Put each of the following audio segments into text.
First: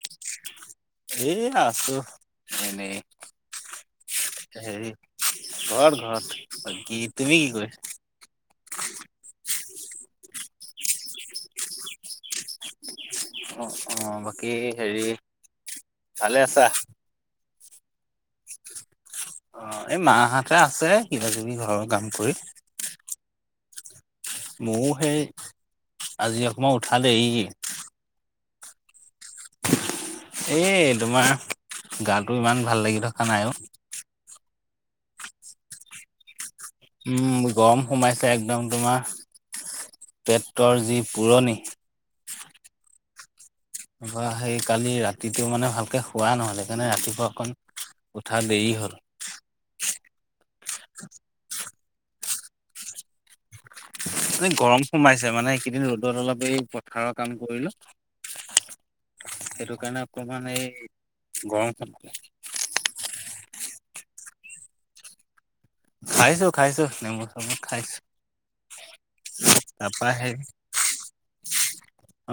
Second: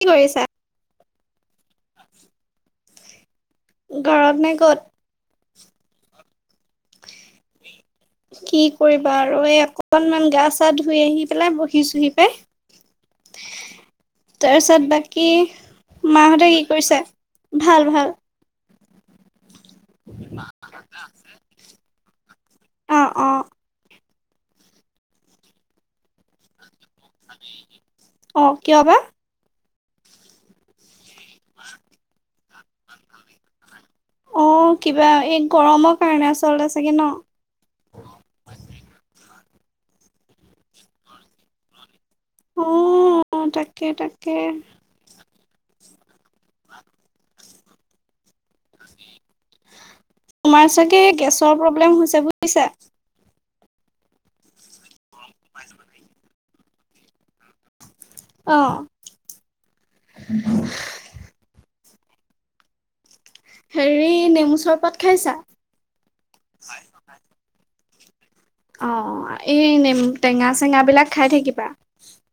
কি কৰিছা? [unintelligible] আছো এনেই ঘৰত নে ক'ত? হেৰি ঘৰত-ঘৰত। বাকি তুমি কি কৰিছা? কি কৰিবা আৰু এই অকনমান গা চা ধুই আহি পেলাই বহিচোহি পাই। অ', অ', বাকী তাৰপিছত হেৰি বাকী ভালে মাহঁতে কি আছা? কৰিছে? ভাল। ভাল। অ' এই মাহাতে আছে কিবা কিবি ঘৰৰ কাম কৰি। অ'। ময়ও সেই আজি অকমান উঠালে এই অ' কিয় বা? এ তোমাৰ গাটো ইমান ভাল লাগি থকা নাইও। অ' কিবা এই গৰমৰ কাৰণে আচলতে চাগে ন? উম গৰম সোমাইছে একদম তোমাৰ। পেটতো আৰু যি পোৰণি। অ'। তাকে প তাকে। সেই কালি ৰাতিটো মানে ভালকে শুৱা নহল সেইকাৰণে ৰাতিপুৱা অকণ উঠাত দেৰি হ'ল। তোমাৰ চাগে গেছৰ প্ৰব্লেম হৈছে বুজিছা। এ গৰম সোমাইছে মানে এইকেইদিন ৰ'দত অলপ এই পথাৰৰ কাম কৰিলো। অ' সেইটো কাৰণে অকমান এই গৰম হেৰি, নেমু চৰপাত খাইছা? খাইছো খাইছো নেমুৰ চৰপত খাইছো। অ' এই নেম তাৰপা সেই টেঙা চেঙা বিলাক খাই থাকিবা।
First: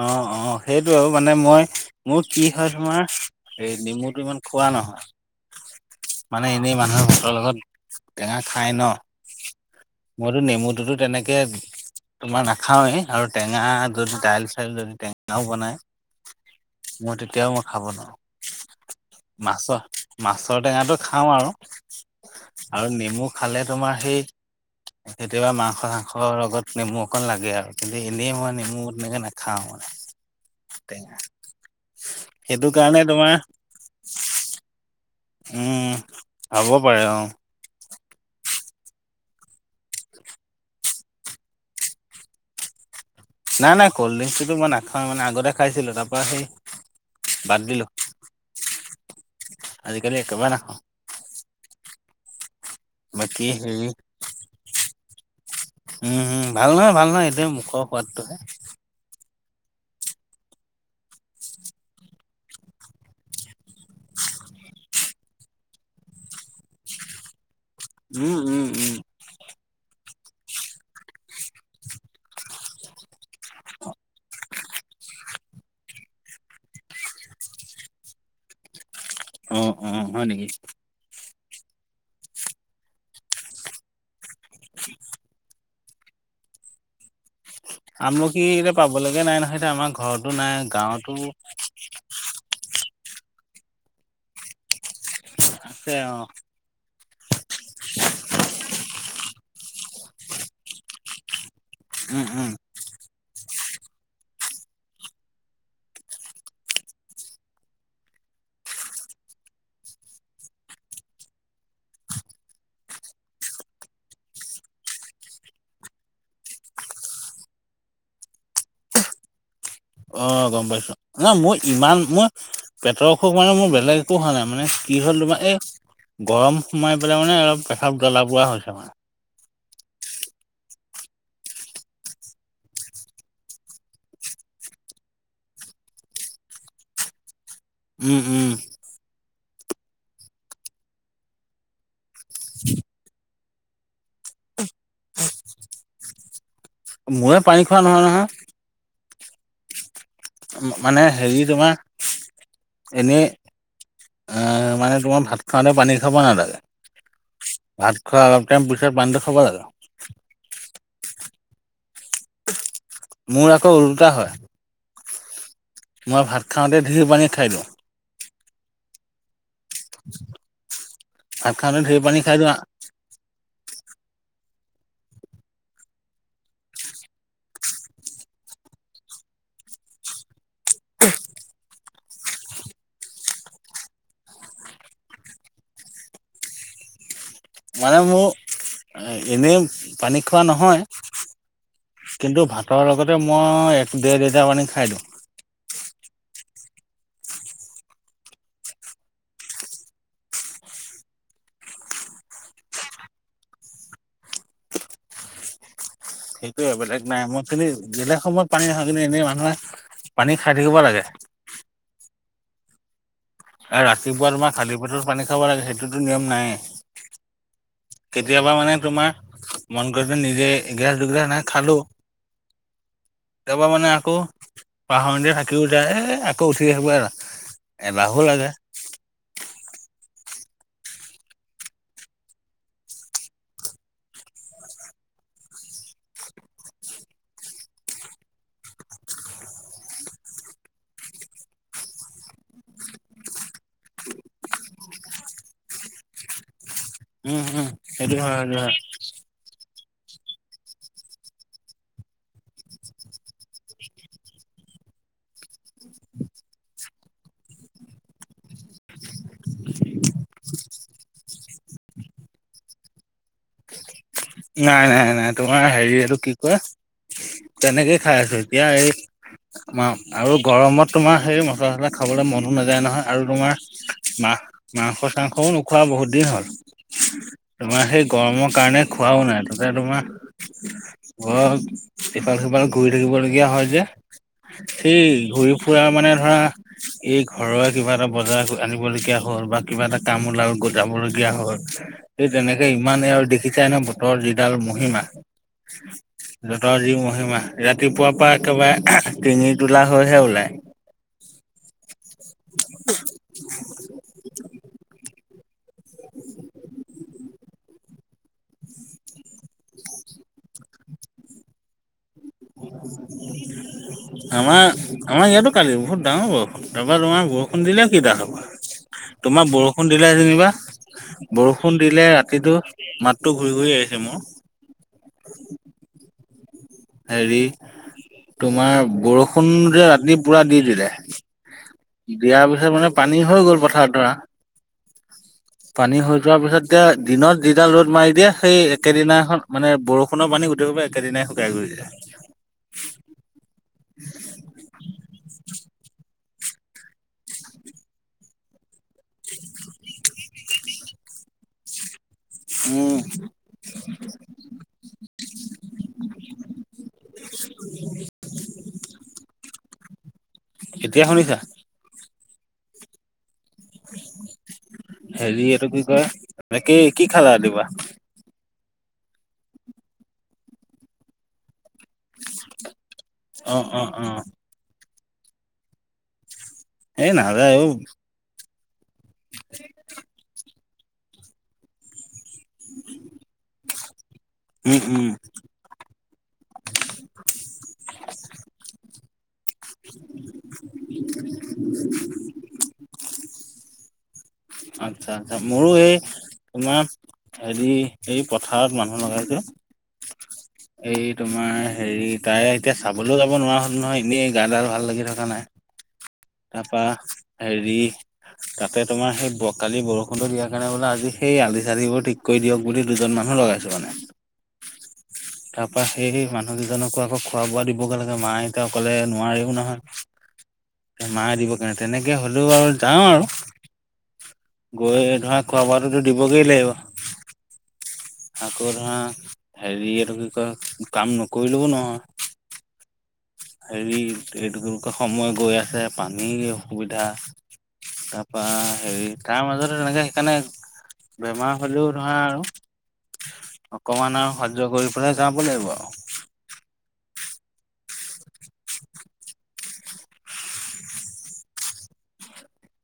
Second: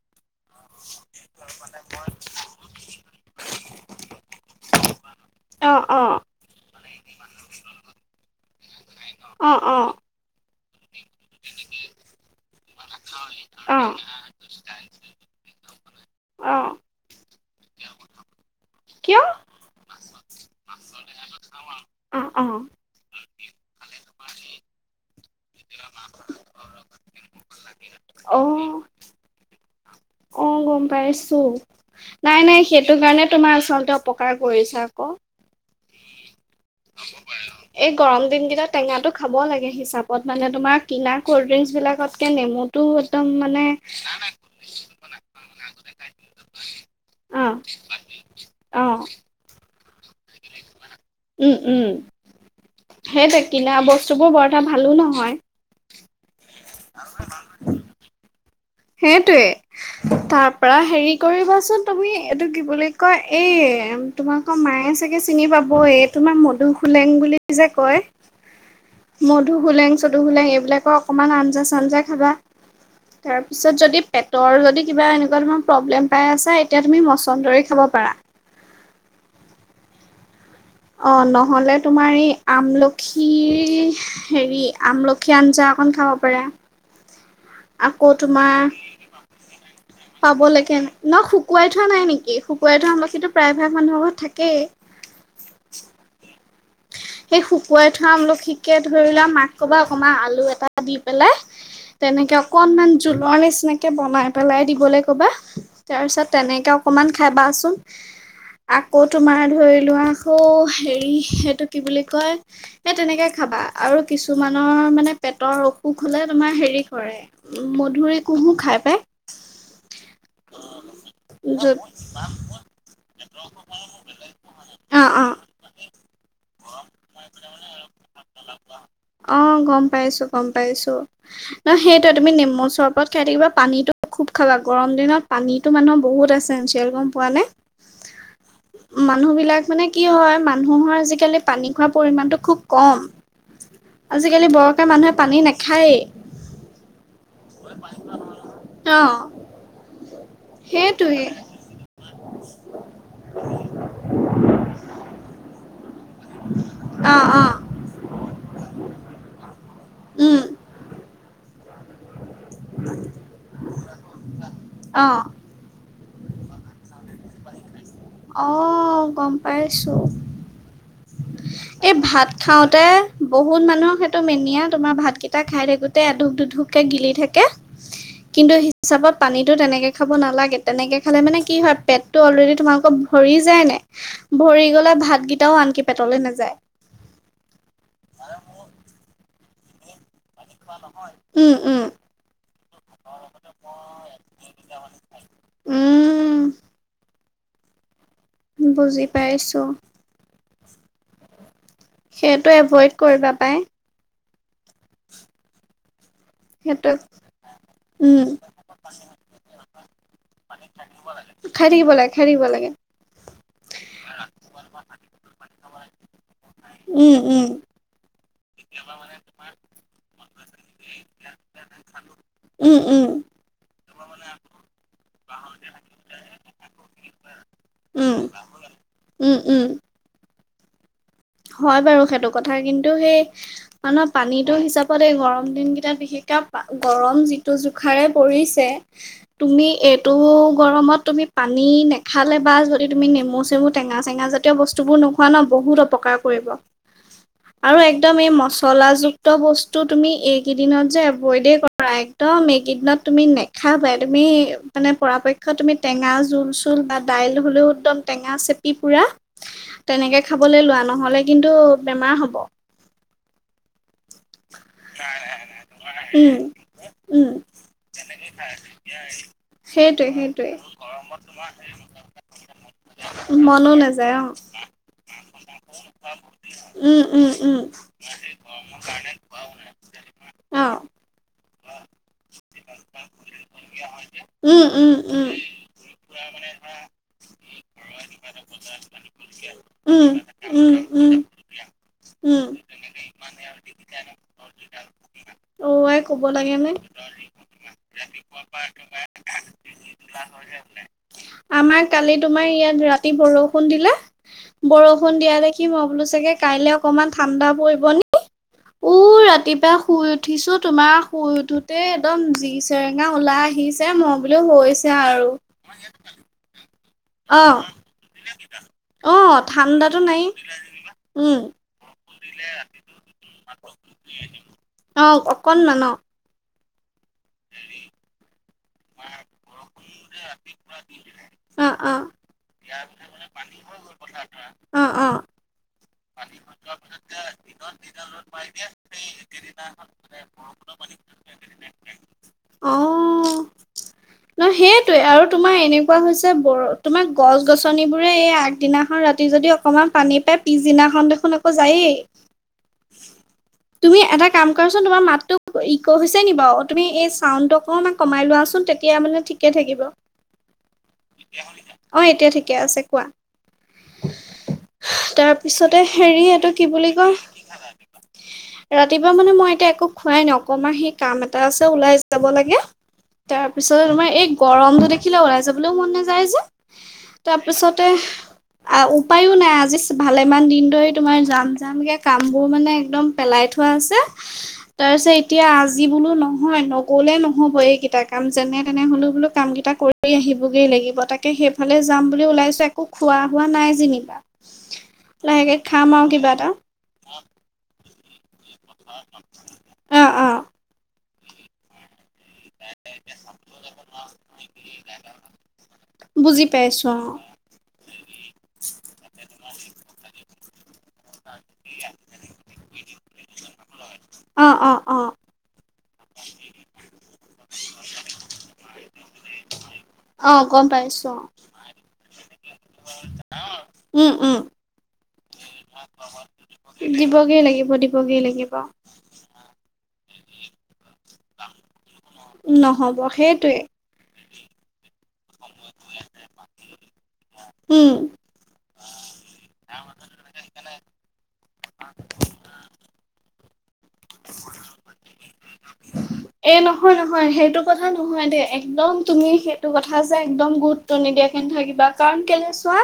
অ', অ', সেইটো আৰু মানে মই মোৰ কি হয় তোমাৰ এই নেমুটো ইমান খোৱা নহয়। অ' অ' মানে এনেই মানুহৰ ভাতৰ লগত টেঙা খাই ন'। উম উম। মইতো নেমুটোতো তেনেকে তোমাৰ নাখাওৱেই আৰু টেঙা অ' যদি দাইল চাইল যদি টেঙাও বনাই। অ' মই তেতিয়াও মই খাব নোৱাৰো। কিয়? মাছৰ মাছৰ টেঙাটো খাওঁ আৰু। অ' অ' আৰু নেমু খালে তোমাৰ সেই কেতিয়াবা মাংস চাংসৰ লগত নেমু অকণ লাগে আৰু কিন্তু এনেই মই অ' নেমু তেনেকৈ নাখাওঁ মানে। অ' গম পাই টেঙা আছো। নাই নাই সেইটো কাৰণে তোমাৰ আচলতে অপকাৰ কৰিছে আকৌ। উম হব পাৰে অ'। এই গৰম দিনকেইটা টেঙাটো খাব লাগে হিচাপত মানে তোমাৰ কিনা ক'ল্ড ড্ৰিংকচবিলাকতকৈ নেমুটো একদম মানে নাই নাই কল্ড ড্ৰিংকটোতো মই নাখাওঁ মানে আগতে খাইছিলো তাৰ পৰা সেই অ বাদ দিলো। অ'। আজিকালি একবাৰে নাখাওঁ। উম', উম', বাকী সেইটোৱেই, কিনা হেৰি বস্তুবোৰ বৰএটা ভালো নহয় উম', উম', ভাল নহয়, ভাল নহয়, এইটো মুখৰ সোৱাদটোহে। সেইটোয়ে, তাৰ পৰা হেৰি কৰিবাচোন তুমি এইটো কি বুলি কয়, এই তোমালোকৰ মায়ে চাগে চিনি পাব, এই তোমাৰ মধু সোলেং বুলি উম', উম', উম' মধু সোলেং, চদু সোলেং, এইবিলাকৰ অকণমান আঞ্জা চাঞ্জা খাবা। তাৰ পিছত যদি পেটৰ যদি কিবা এনেকুৱা তোমাৰ প্ৰব্লেম পাই আছা, এতিয়া তুমি মছনদৰী খাব পাৰা। অ', অ', হয়', নেকি। অ', নহ'লে তোমাৰ এই আমলখি, হেৰি আমলখি আঞ্জা খন খাব পাৰা। আকৌ আমলখি তোমাৰ, এতিয়া পাবলৈকে নাই নহয় এতিয়া আমাৰ ঘৰতো পাবলেকে নাই, গাঁৱতো ন শুকুৱাই থোৱা নাই নেকি? শুকুৱাই থোৱা আমলখিতো প্ৰায়ভাগ মানুহ ঘৰত থাকেই। আছে অ' সেই শুকুৱাই থোৱা আমলখিকে ধৰি লোৱা মাক ক'বা অকণমান আলু এটা দি পেলাই উম, তেনেকে উম, অকনমান জুলৰ নি সেনেকে বনাই পেলাই দিবলে ক'বা, তাৰপিছত তেনেকে অকণমান খাবাচোন আকৌ তোমাৰ ধৰি লোৱা আকৌ, হেৰি কি বুলি কয়, সেই তেনেকে খাবা। আৰু কিছুমানৰ মানে পেটৰ অসুখ হলে তোমাৰ হেৰি কৰে মধুৰি, কুহো খাই পায়। অ' গম পাইছো, নহয় মোৰ ইমান মোৰ পেটৰ অসুখ মানে মোৰ বেলেগ একো হোৱা নাই মানে কি অ হ'ল অ তোমাৰ এ' গত গৰম সোমাই পেলাই মানে অলপ প্ৰসাৱ জ্বলা পোৱা হৈছে মানে। নহয় সেইটোৱে তুমি নেমু চৰবত খাই থাকিবা, পানীতো খুব খাবা, গৰম দিনত পানীতটো মানুহৰ ব হুত এছেনঞ্চিয়েল গম পোৱা নে? উম, উম, মানুহ বিলাক মানে কি হয়, মানুহৰ আজিকালি পানী খোৱা পৰিমাণটো খুব কম, আজিকালি বৰ কে মানুহে পানী নাখাইয়ে, মূৰে পানী খোৱা নহয় নহয়। অ' মানে সেইটোৱে হেৰি তোমাৰ এনেই অ' মানে তোমাৰ ভাত খাতে পানী খাব নালাগে, অ অ ভাত খোৱা অলপ টাইম পিছত পানীটো খাব লাগে। উম, মোৰ আকৌ উলোটা হয়। অঁ' মই ভাত খাওঁতে ধেৰ পানী খাই দিও অ' গম পাইছো। ভাত খাওঁতে এই ধেৰ পানী ভাত খাই দিওঁ খাওঁতে, বহুত মানুহক সেইটো মে নিয়া তোমাৰ ভাত কেইটা খাই থাকোতে এটোপ দুটোপকে গিলি থাকে। কিন্তু হিচাপত পানীটো তেনেকে খাব নালাগে, তেনেকে খালে মানে কি হয় পেট অলৰেডি তোমালোকৰ ভৰি যায় নাই? ভৰি গলে ভাতকেইটাও আনকি পেটলে নাযায়। মানে মোৰ এনেই পানী খোৱা নহয় উম, উম, কিন্তু ভাতৰ লগতে মই এক ডেৰ লিটাৰ পানী খাই দিওঁ। উম' বুজি পাইছো। সেইটো এভইড কৰিবা পায়। সেইটোয়ে সেইটো বেলেগ নাই মই কিন্তু বেলেগ উম, সময়ত পানী নাখাওঁ কিন্তু এনেই মানুহে খাই থাকিব লাগে, খাই থাকিব লাগে। আৰু ৰাতিপুৱা তোমাৰ খালী পেটত পানী খাব লাগে, সেইটোতো নিয়ম নাইয়ে। উম, উম, কেতিয়াবা মানে তোমাৰ মন গৈছে নিজে এগিলাছ দুগিলাছ এনেকে খালো। উম, উম, কেতিয়াবা মানে আকৌ পাহনিতেই থাকিও যায়, এ আকৌ উঠি আহিব আৰু উম, এলাহো লাগে। উম, উম। হয় বাৰু সেইটো কথা, কিন্তু সেই মানুহ পানীতো হিচাপত এই গৰম দিনকেইটা বিশেষকৈ এতিয়া গৰম যিটো জোখাৰে পৰিছে, তুমি এইটো গৰমত তুমি পানী নেখালে বা যদি তুমি নেমু-চেমু টেঙা- চেঙা জাতীয় বস্তু বোৰ নোখোৱা ন বহুত অপকাৰ কৰিব। উম উম আৰু একদম সেইটো এই হয় সেইটো হয় মচলাযুক্ত বস্তু টো তুমি এইকেইদিনত যে এভইডে কৰা, একদম এইকেইদিনত তুমি নেখাবাই তুমি মানে পৰাপক্ষত তুমি টেঙা জোল-চোল বা দাইল হ'লেও একদম টেঙা চেপি পুৰা। তেনেকৈ খাবলৈ লোৱা নহ'লে কিন্তু বেমাৰ হ'ব। নাই, নাই, নাই তোমাৰ হেৰি এইটো কি উম, কয়? উম, তেনেকেই খাই আছো, এতিয়া এই সেইটোৱে আৰু সেইটোৱে গৰমত তোমাৰ সেই মছলা-চছলা খাবলৈ মনো নাযায় নহয় আৰু তোমাৰ মনো নাযায় অ, মা মাংস-চাংসও নোখোৱা বহুত দিন হ'ল, উম, উম, উম, তোমাৰ সেই গৰমৰ কাৰণে। খোৱাও নাই তাতে তোমাৰ অ, ঘৰৰ ইফাল-সিফাল কৰি থাকিব লগীয়া হয় যে। উম, উম, সেই উম, ঘূৰি ফুৰা মানে ধৰা এই ঘৰয়ে কিবা এটা বজাৰ আনিবলগীয়া হয়। হ'ল বা কিবা এটা উম, কাম ওলাল উম, উম, জাবলগীয়া হ'ল, সেই উম, তেনেকে ইমানেই আৰু দেখি নে বতৰ যিডাল মহিমা। অ, আই ক'ব লাগে নে? বতৰ যি মহিমা ৰাতিপুৱাৰ পৰা একেবাৰে টিঙিৰি-তোলা হৈহে ওলায়। আমাৰ কালি তোমাৰ ইয়াত ৰাতি বৰষুণ দিলে, বৰষুণ বৰষূণ দিয়া দেখি মই বোলো চাগে কাইলে অকনমান ঠাণ্ডা পৰিব নেকি। উ, ৰাতিপুৱা শুই উঠিছো, তোমাৰ শুই উঠোতে একদম জি চেৰেঙা ওলাই আহিছে, মই বুলো আমাৰ হৈছে আৰু। ৰাবা তোমাৰ অ, বৰষুণ দিলে কি দাল হ'ব। অ, তোমাক বৰষুণ ঠাণ্ডাতো দিলে, নাই যেনিবা উম, বৰষুণ দিলে কিন্তু মাতটো ঘূৰি, ঘূৰি আহিছে মোৰ। অ, অকনমান অ, হেৰি তোমাৰ বৰষু সুন যে ৰাতি পুৰা দি দিলে, অ, অ, দিয়াৰ পিছত মানে পানী হৈ গ'ল পথাৰত ধৰা। অ, অ'। পানী হৈ যোৱাৰ পিছত এতিয়া দিনত যিডাল ৰ'দ মাৰি দিয়ে, সেই একেদিনাখন মানে বৰষুণৰ পানী গোটেই একেদিনাই শুকাই গুচি যায়। অ ন সেইটোৱে আৰু তোমাৰ এনেকুৱা হৈছে, ব তোমাৰ গছ-গছনিবোৰে এই আগদিনাখন ৰাতি যদি অকমান পানী পাই, পিছদিনাখন দেখোন আকৌ যায়েই। উম, তুমি এটা কাম কৰাচোন, তোমাৰ মাতটো ইক হৈছে নি বাৰু তুমি এই চাউণ্ডটো অকমান কমাই লোৱাচোন। তেতিয়া মানে ঠিকে থাকিব। এতিয়া শুনিছা? অ এতিয়া ঠিকে আছে কোৱা? [unintelligible] হেৰি এইটো তাৰপিছতে কি কয়, হেৰি এইটো বুলি তাকেই কি কয় খালা ৰাতিপুৱা? ৰাতিপুৱা মানে মই এতিয়া একো খোৱাই অকমান সেই কাম এটা আছে। ওলাই যাব লাগে, তাৰ অ', পিছত অ', অ'। তোমাৰ এই গৰমটো দেখিলে ওলাই যাবলৈও মন নাযায় যে। এই নাযায় অ'। তাৰপিছতে অ', উপায়ো নাই আজি ভালেমান দিন ধৰি তোমাৰ জাম, জামকে কাম বোৰ মানে একদম পেলাই থ থোৱা আছে। উম, তাৰ উম, পিছত এতিয়া আজি বোলো নহয়, নগলে নহব এইকেইটা কাম যেনে তেনে হ'লেও কাম কেইটা কৰি আহিবগৈ লাগিব, তাকে সেইফালে যাম বুলি ওলাইছো একো খোৱা হোৱা নাই যেনিবা। আচ্ছা, আচ্ছা লাহেকে মোৰো খাম এই আৰু কিবা এটা তোমাৰ হেৰি এই পথাৰত মানুহ লগাইছো। অ অ এই তোমাৰ হেৰি তাই এতিয়া চাবলৈও যাব নোৱাৰা হ'ল নহয় এনেই গা ডাল আৰু ভাল লাগি থকা নাই। বুজি তাৰপা পাইছো হেৰি তাতে তোমাৰ সেই কালি বৰষুণতটো দিয়া কাৰণে বোলে আজি সেই আলি চালিবোৰ ঠিক কৰি দিয়ক বুলি দুজন মানুহ লগাইছো মানে। অ অ অ অ তাৰ পৰা সেই মানুহ দুজনকো আকৌ খোৱা বোৱা দিবগৈ লাগে, মা এতিয়া অকলে নোৱাৰাৰেও নহয়। অ' গ'ম পাই। মাৰ দিবৰ কাৰণে তেনেকে হ'লেও আৰু যাওঁ উম উম আৰু। গৈ ধৰা খোৱা বোৰতো দিবগৈ লাগিব। দিবগেই লাগিব দিবগেই লাগিব আকৌ ধৰা হেৰি এটো কি কয় কাম নকৰিলেও নহয়। নহ'ব সেইটোৱে হেৰি এটো কি বুলি কয়, সময় গৈ আছে পানীৰ অসুবিধা। উম তাৰাপা হেৰি তাৰ মাজত তেনেকে সেইকাৰণে। বেমাৰ হ'লেও নহয় আৰু। অকমাণ সয্য কৰি পেলাই যাব লাগিব আৰু। হয় সেইটো কথা নহয় দে একদম তুমি সেইটো কথা যে একদম গুৰুত্ব নিদিয়া নাথাকিবা, কাৰণ কাৰণ কেলে ছোৱা।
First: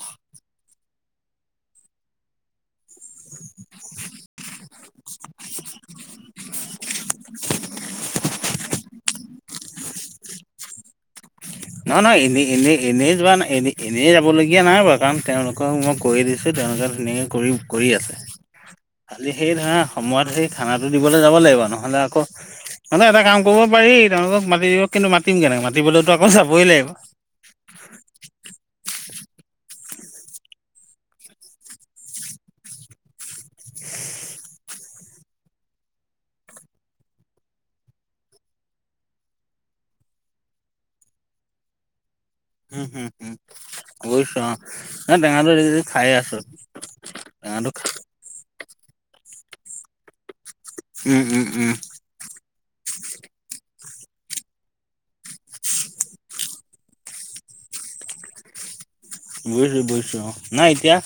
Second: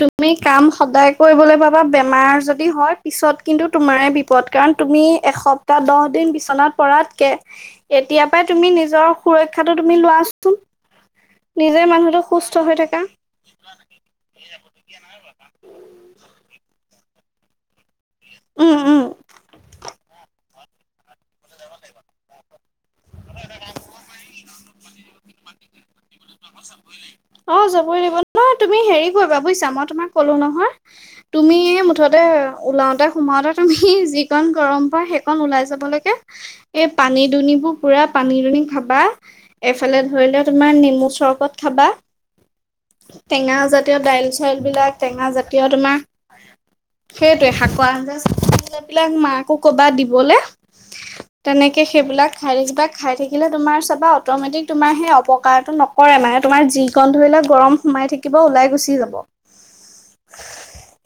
তুমি কাম সদায় কৰিবলৈ পাবা। বেমাৰ যদি হয়, পিছত কিন্তু তোমাৰে বিপদ, কাৰণ তুমি এসপ্তাহ দহ দিন বিচনাত পৰাতকে এতিয়াৰ পৰাই তুমি নিজৰ সুৰক্ষাটো। তুমি লোৱাছোন। [unintelligible] নহ নহয় এনেই এনেই থাকা এনেই যোৱা নাই এনে এনেই যাবলগীয়া নাই বাৰু কাৰণ তেওঁলোকক মই কৈ দিছো তেওঁলোকে ধুনীয়াকে কৰি কৰি আছে, উম উম খালি সেই ধৰ সময়ত সেই খানা দিবলে যাব লাগিব নহ'লে আকৌ। মানে এটা কাম কৰিব পাৰি তেওঁলোকক মাতি দিব কিন্তু মাতিম কেনেক মাতিলৈতো। অ' যাবই লাগিব ন তুমি হেৰিত। [unintelligible] কৰিবা বুজিছা, মই তোমাক কলো নহয় তুমি মুঠতে ওলাওতে সোমাওতে তুমি যিকণ গৰম পোৱা, সেইকণ ওলাই যাব লাগে, এই পানী দুনিবোৰ পুৰা পানী দুনি খাবা। এফালে ধৰিলোৱা তোমাৰ নেমু চৰপত খাবা। উম হুম হুম টেঙাজাতীয় দাইল বুজিছোঁ অ চাইলবিলাক নাই টেঙাটো টেঙাজাতীয় এই তোমাৰ। খাই আছোঁ সেইটোৱে টেঙাটো খা শাকোৱ যে [unintelligible] মাক [unintelligible] উম উম উম তেনেকে সেইবিলাক খাইযাবা খাই থাকিলে তোমাৰ। তাৰপা অট'মেটিক তোমাৰ সেই অপকাৰটো নকৰে। নকৰে, মানে তোমাৰ যিকণ ধৰি লোৱা গৰম সোমাই থাকিব ওলাই গুচি যাব। বুজিছো, বুজিছো, অ' নাই এতিয়া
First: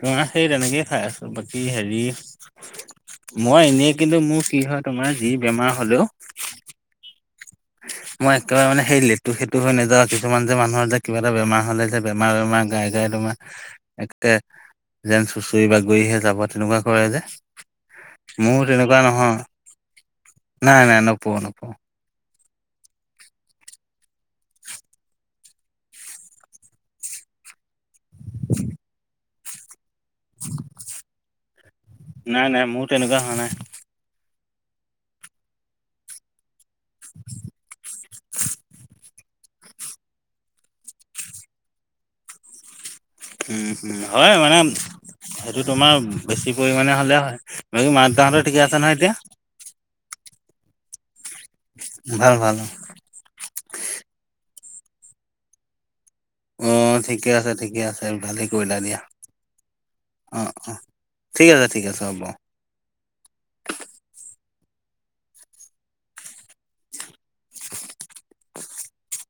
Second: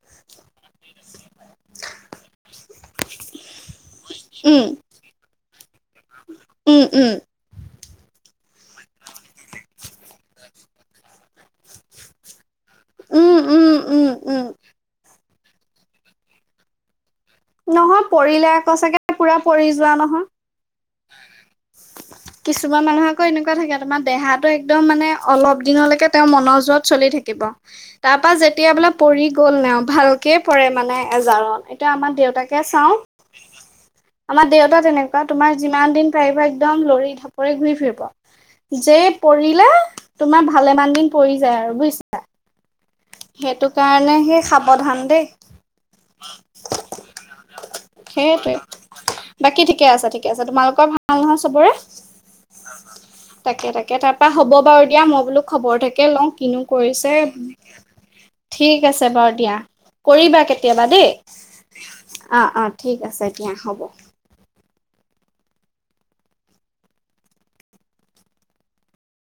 তোমাৰ। সেই তেনেকেই খাই আছোঁ বাকী হেৰি মই এনেই। কিন্তু মোৰ কি উম হয় তোমাৰ যি বেমাৰ হ'লেও। উম, উম, মই একেবাৰে মানে সেই লেতু সেতু হৈ নাযাওঁ। কিছুমান যে মানুহৰ যে কিবা এটা বেমাৰ হ'লে যে বেমাৰ বেমাৰ গাই গাই উম, উম, তোমাৰ উম, একে উম, যেন চুচৰি বাগৰিহে যাব তেনেকুৱা কৰে যে। নহয় পৰিলে মোৰ আকৌ তেনেকুৱা চাগে নহয় পোৰা পৰি যোৱা নহয়। নাই নাই নপৰো নপৰো। কিছুমান মানুহ আকৌ এনেকুৱা থাকে তোমাৰ দেহাটো একদম মানে অলপ দিনলৈকে তেওঁৰ মনৰ জোৰত চলি থাকিব। তাৰপা যেতিয়া বোলে পৰি গ'ল ন ভালকে পৰে মানে এজাৰন এতিয়া আমাৰ দেউতা। নাই নাই মোৰ তেনেকুৱা হোৱা নাই। আমাৰ দেউতা তেনেকুৱা তোমাৰ যিমান দিন টাইফেট একদম লৰি ঢাপৰি ঘূৰি ফুৰিব, যে পৰিলে তোমাৰ ভালেমান দিন পৰি যায় আৰু বুজিছা। উম, সেইটো উম, কাৰণে হয় সেই মানে। সাৱধান দেই। সেইটো তোমাৰ বেছি পৰিমাণে হ'লে হয়, বাকী মা দেউতাহঁতৰ সেইটোৱে ঠিকে আছে নহয়, এতিয়া? বাকী ঠিকে আছে, ঠিকে আছে। তোমালোকৰ ভাল নহয় চবৰে ভাল ভাল তাকে তাকে তাৰপা। হ'ব বাৰু দিয়া মই বোলো খবৰ এটাকে লওঁ কিনো অ কৰিছে। ঠিকে আছে ঠিকে আছে ভালেই কৰিলা ঠিক দিয়া আছে বাৰু দিয়া অ কৰিবা কেতিয়াবা দেই ঠিক আছে ঠিক আছে হ'ব অ অ ঠিক আছে দিয়া হ'ব